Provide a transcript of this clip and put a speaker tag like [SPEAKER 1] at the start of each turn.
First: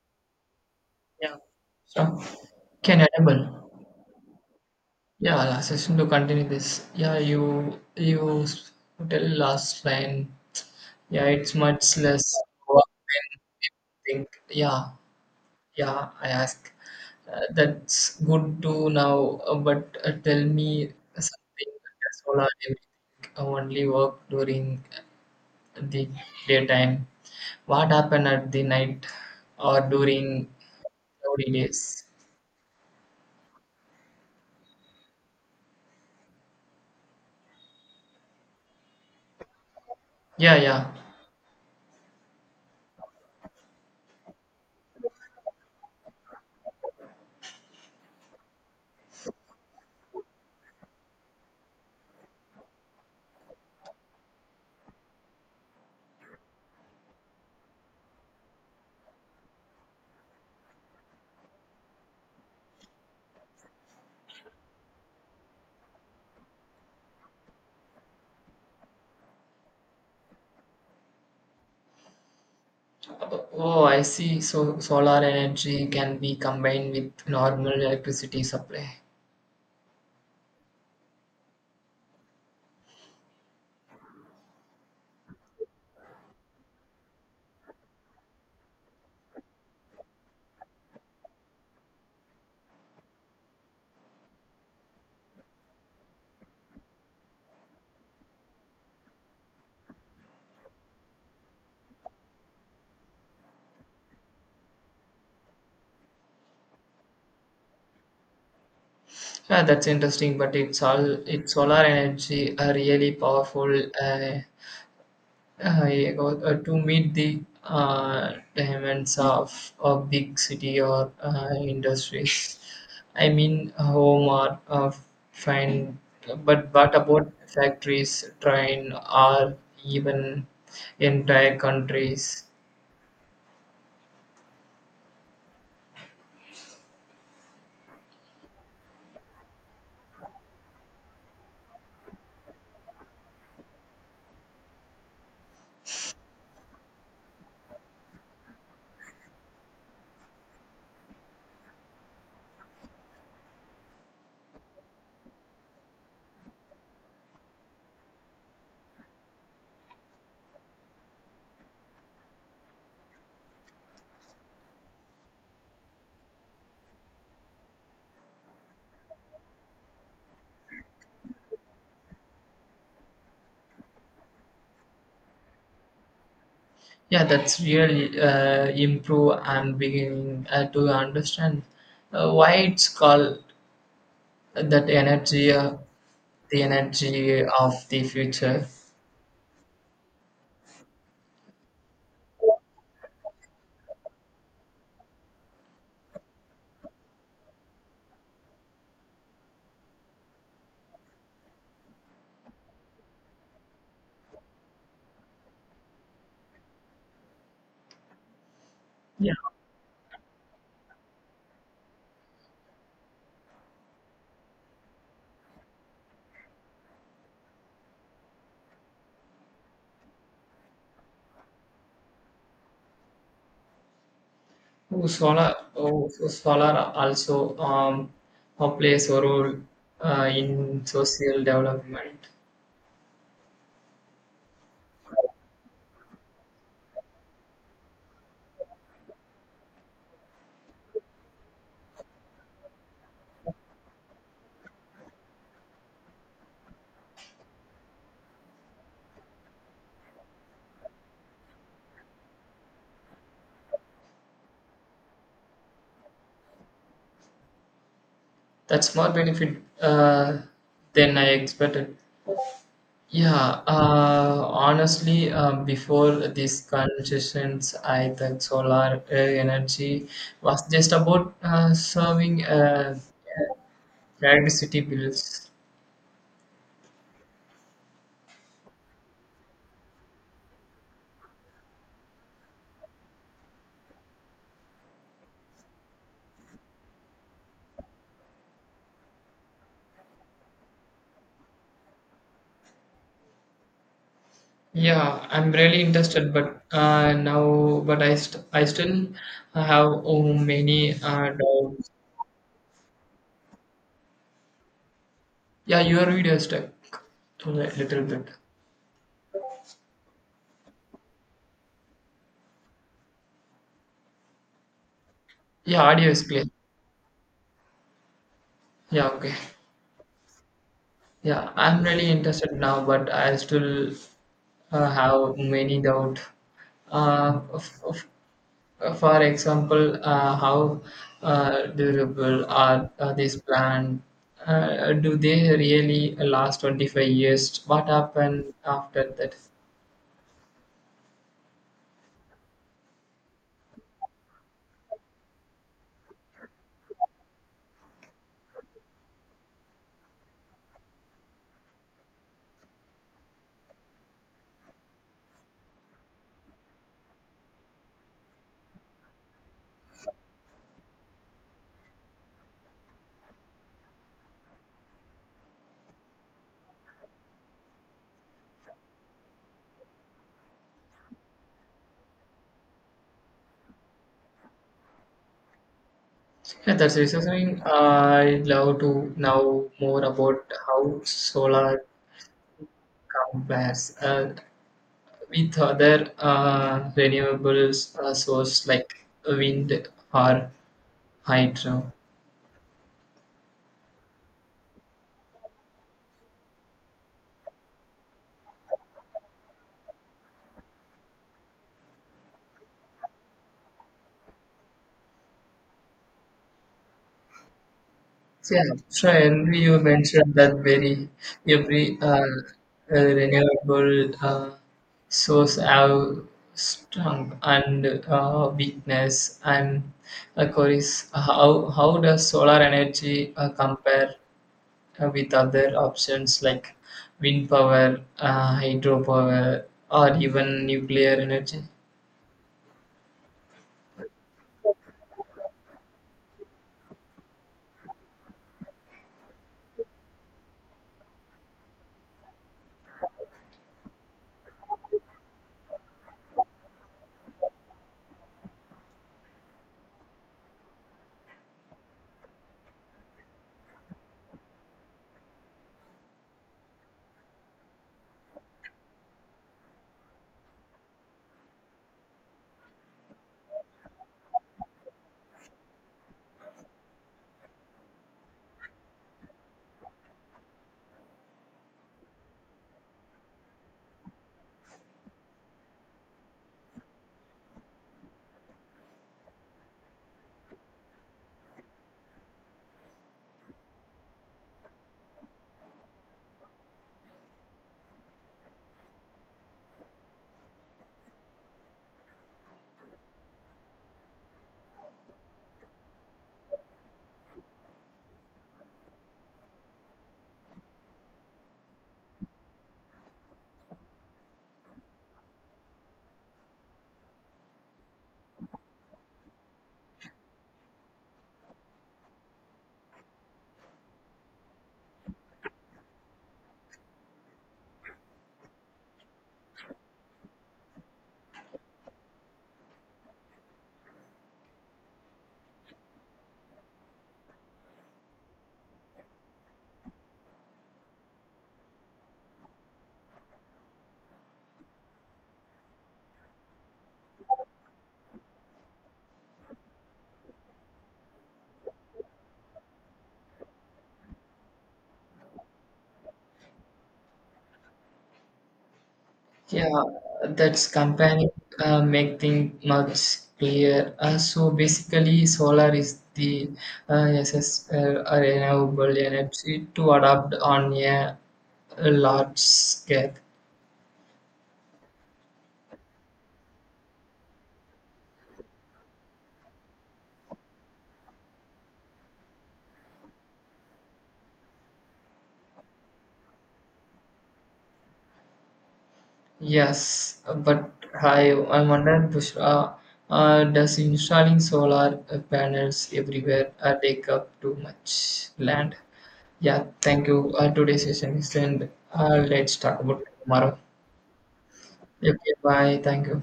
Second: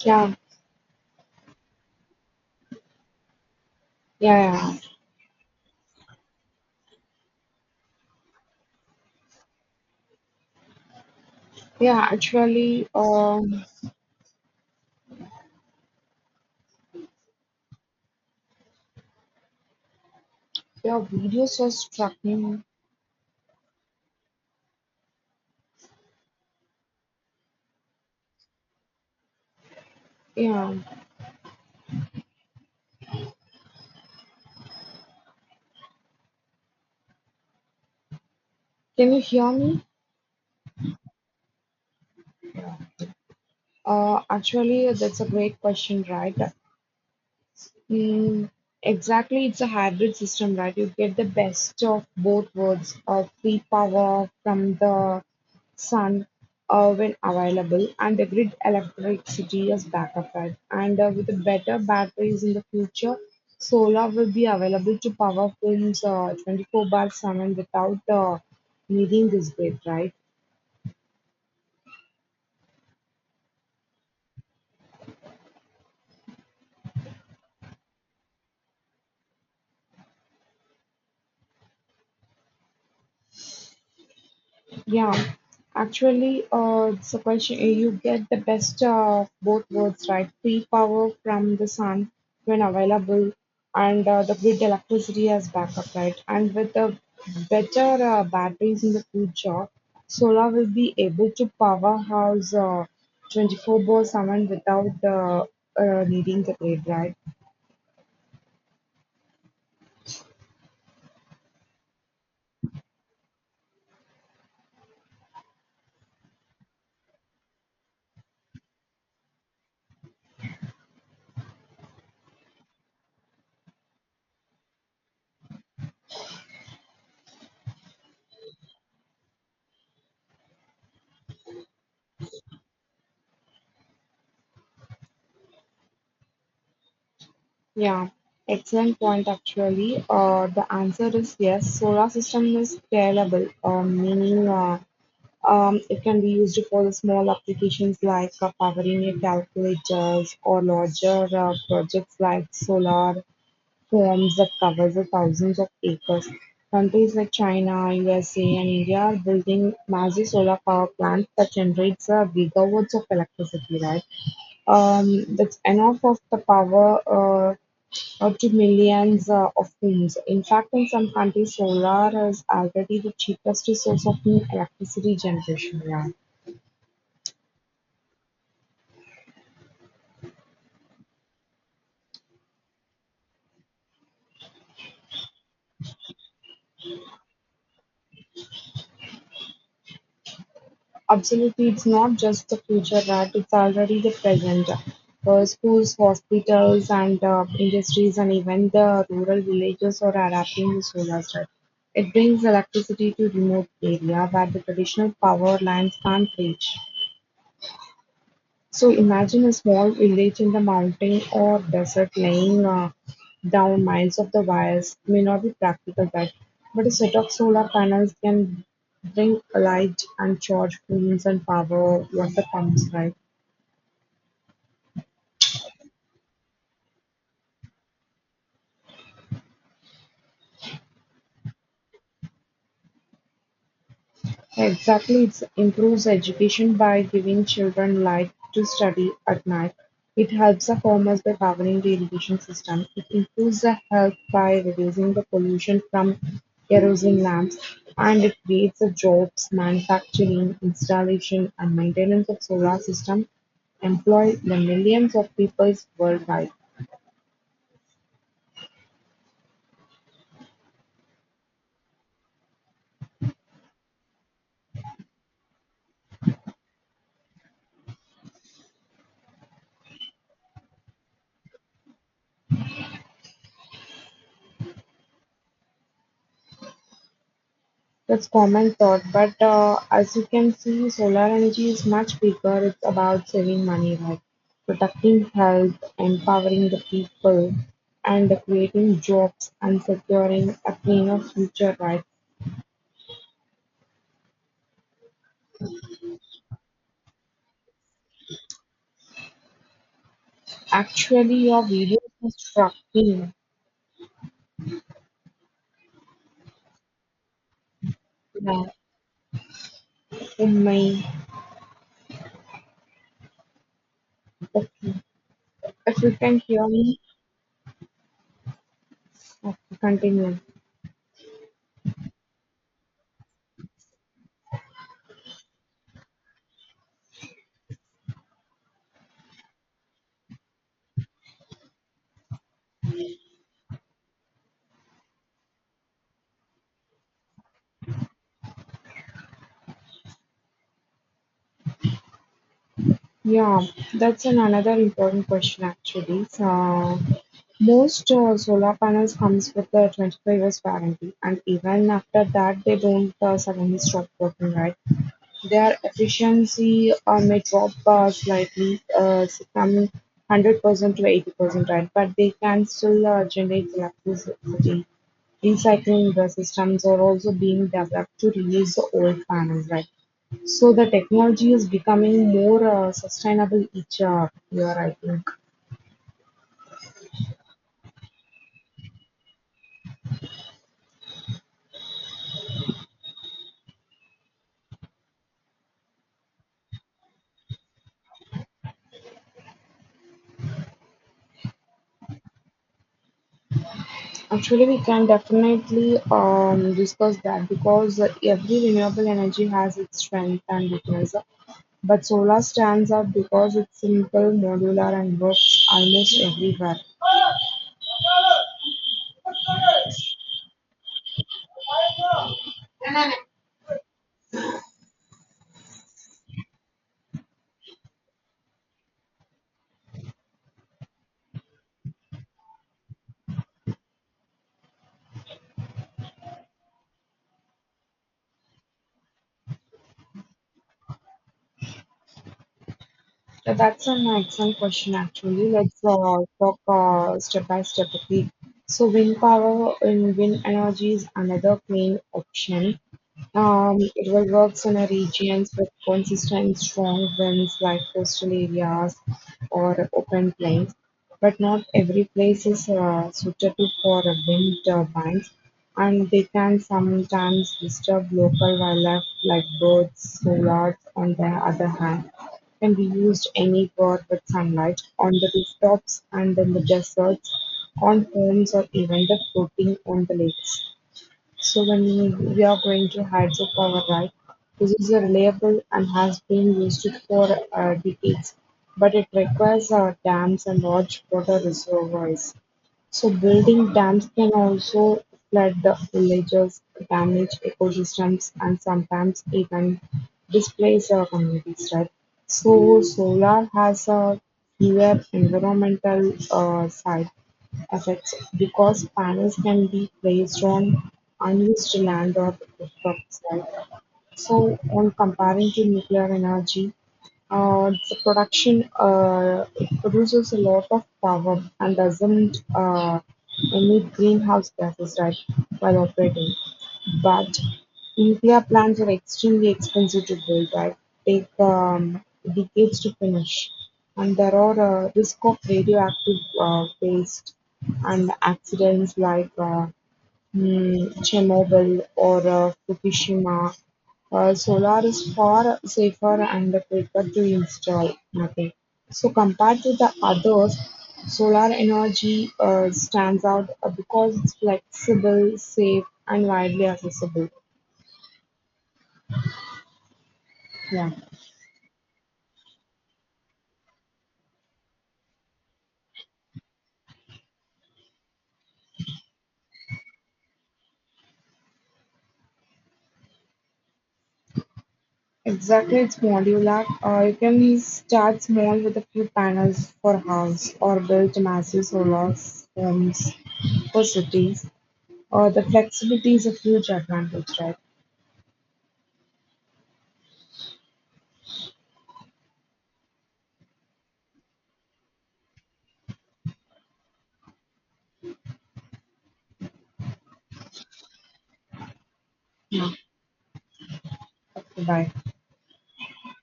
[SPEAKER 1] Yeah,
[SPEAKER 2] Yeah, so, can you double?
[SPEAKER 1] yeah, yeah.
[SPEAKER 2] Yeah, last session to continue this. Yeah, you tell last line. Yeah, it's much
[SPEAKER 1] Yeah,
[SPEAKER 2] less
[SPEAKER 1] actually,
[SPEAKER 2] work than think. Yeah, yeah, I ask. That's good to now, but tell me
[SPEAKER 1] your videos
[SPEAKER 2] something.
[SPEAKER 1] just struck
[SPEAKER 2] That's all I
[SPEAKER 1] me.
[SPEAKER 2] everything. I only work during the daytime. What happened at the night or during
[SPEAKER 1] Yeah,
[SPEAKER 2] cloudy days?
[SPEAKER 1] can you hear me?
[SPEAKER 2] Yeah, yeah.
[SPEAKER 1] Actually, that's a great question, right? Mm, exactly, it's a hybrid system, right? You get the best of both worlds of free power from the sun when available, and the grid electricity as backup, right? And with the better batteries in the future, solar will be available to power homes 24 bar 7 without needing this grid, right?
[SPEAKER 2] Oh, I see. So solar energy can be combined with normal electricity supply.
[SPEAKER 1] Yeah, actually, it's a question. You get the best of both worlds, right? Free power from the sun when available, and the grid electricity as backup, right? And with the better batteries in the future, solar will be able to power house 24 by 7 without needing the grid, right?
[SPEAKER 2] Yeah, that's interesting, but it's solar energy are really powerful uh, uh, to meet the demands of a big city or industries. I mean, home or fine, but what about factories, train, or even entire countries?
[SPEAKER 1] Yeah, excellent point actually. The answer is yes, solar system is scalable, meaning it can be used for the small applications like powering your calculators or larger projects like solar farms that covers the thousands of acres. Countries like China, USA, and India are building massive solar power plants that generates gigawatts of electricity, right? That's enough of the power to millions of homes. In fact, in some countries, solar is already the cheapest source of new electricity generation. Yeah.
[SPEAKER 2] Yeah, that's really improve and begin to understand why it's called that energy, the energy of the future.
[SPEAKER 1] Absolutely, it's not just the future rat, it's already the present. Schools, hospitals, and industries, and even the rural villages are adapting to solar stripe. It brings electricity to remote area where the traditional power lines can't reach. So
[SPEAKER 2] Yeah,
[SPEAKER 1] imagine a small village in the mountain or desert laying down miles of the wires may not be practical that, but a set of solar panels can bring light and charge phones and power water pumps, right?
[SPEAKER 2] so solar also plays a role in social development.
[SPEAKER 1] Exactly, it improves education by giving children light to study at night. It helps the farmers by powering the irrigation system. It improves the health by reducing the pollution from kerosene lamps. And it creates the jobs, manufacturing, installation, and maintenance of solar system employ the millions of people worldwide.
[SPEAKER 2] That's more benefit than I expected. Yeah, honestly, before these conversations, I thought solar energy was just about serving electricity bills.
[SPEAKER 1] That's common thought, but as you can see, solar energy is much bigger. It's about saving money, right? Protecting health, empowering the people, and creating jobs and securing a cleaner future, right?
[SPEAKER 2] Yeah, I'm really interested, but now, but I still have oh, many
[SPEAKER 1] Actually, your
[SPEAKER 2] doubts.
[SPEAKER 1] video is shocking.
[SPEAKER 2] Yeah, your video is stuck a little bit.
[SPEAKER 1] Yeah. Oh my. Okay.
[SPEAKER 2] Yeah,
[SPEAKER 1] If
[SPEAKER 2] audio
[SPEAKER 1] you
[SPEAKER 2] is
[SPEAKER 1] can
[SPEAKER 2] clear.
[SPEAKER 1] hear me,
[SPEAKER 2] Yeah, okay.
[SPEAKER 1] okay, continue.
[SPEAKER 2] Yeah, I'm really interested now, but I still have many doubt. Uh, f- f- for example, how durable are these plans? Do they really last 25 years? What happened after that?
[SPEAKER 1] Yeah, that's an another important question actually. So, most solar panels comes with a 25 years warranty and even after that they don't suddenly stop working, right? Their efficiency may drop slightly from 100% to 80%, right? But they can still generate electricity. Recycling the systems are also being developed to reuse the old panels, right? So the technology is becoming more sustainable each year, I think.
[SPEAKER 2] Yeah, that's interesting. I'd love to know more about how solar compares with other renewables source like wind or hydro.
[SPEAKER 1] Actually, we can definitely discuss that because every renewable energy has its strength and weakness. But solar stands out because it's simple, modular, and works almost everywhere.
[SPEAKER 2] Yeah, sure. You mentioned that very every
[SPEAKER 1] Yeah,
[SPEAKER 2] renewable source have strength and weakness. And Coris, how does solar energy compare with other options like wind power, hydropower, or even nuclear energy?
[SPEAKER 1] that's an excellent question, actually. Let's talk step by step. Okay. So, wind power and wind energy is another clean option. It will works on a regions with consistent strong winds like coastal areas or open plains, but not every place is suitable for wind turbines, and they can sometimes disturb local wildlife like birds, lizards. On the other hand, can be used anywhere with sunlight on the rooftops and in the deserts, on homes, or even the floating on the lakes. So when we are going to hydropower, right? This is a reliable and has been used for decades, but it requires dams and large water reservoirs. So building dams can also flood the villages, damage ecosystems, and sometimes even displace our communities, right? So solar has a severe environmental side effects because panels can be placed on unused land or rooftops, right? So on comparing to nuclear energy, the production it produces a lot of power and doesn't emit greenhouse gases right while operating. But nuclear plants are extremely expensive to build. Right, take decades to finish, and there are risk of radioactive waste and accidents like Chernobyl or Fukushima. Solar is far safer and quicker to install. Nothing. So compared to the others, solar energy stands out because it's flexible, safe, and widely accessible.
[SPEAKER 2] Yeah, that's
[SPEAKER 1] Yeah.
[SPEAKER 2] company make things much clear. So basically, solar is the SS, a renewable energy to adopt on a large scale.
[SPEAKER 1] Exactly, it's modular. You can start small with a few panels for house or build massive solar homes for cities. The flexibility is a huge advantage, right?
[SPEAKER 2] Yes, but I wonder, Bushra, does installing solar panels everywhere take up too much land? Yeah, thank you. Today's session is end. Let's
[SPEAKER 1] No.
[SPEAKER 2] talk about it tomorrow.
[SPEAKER 1] Goodbye.
[SPEAKER 2] Okay, bye. Thank you.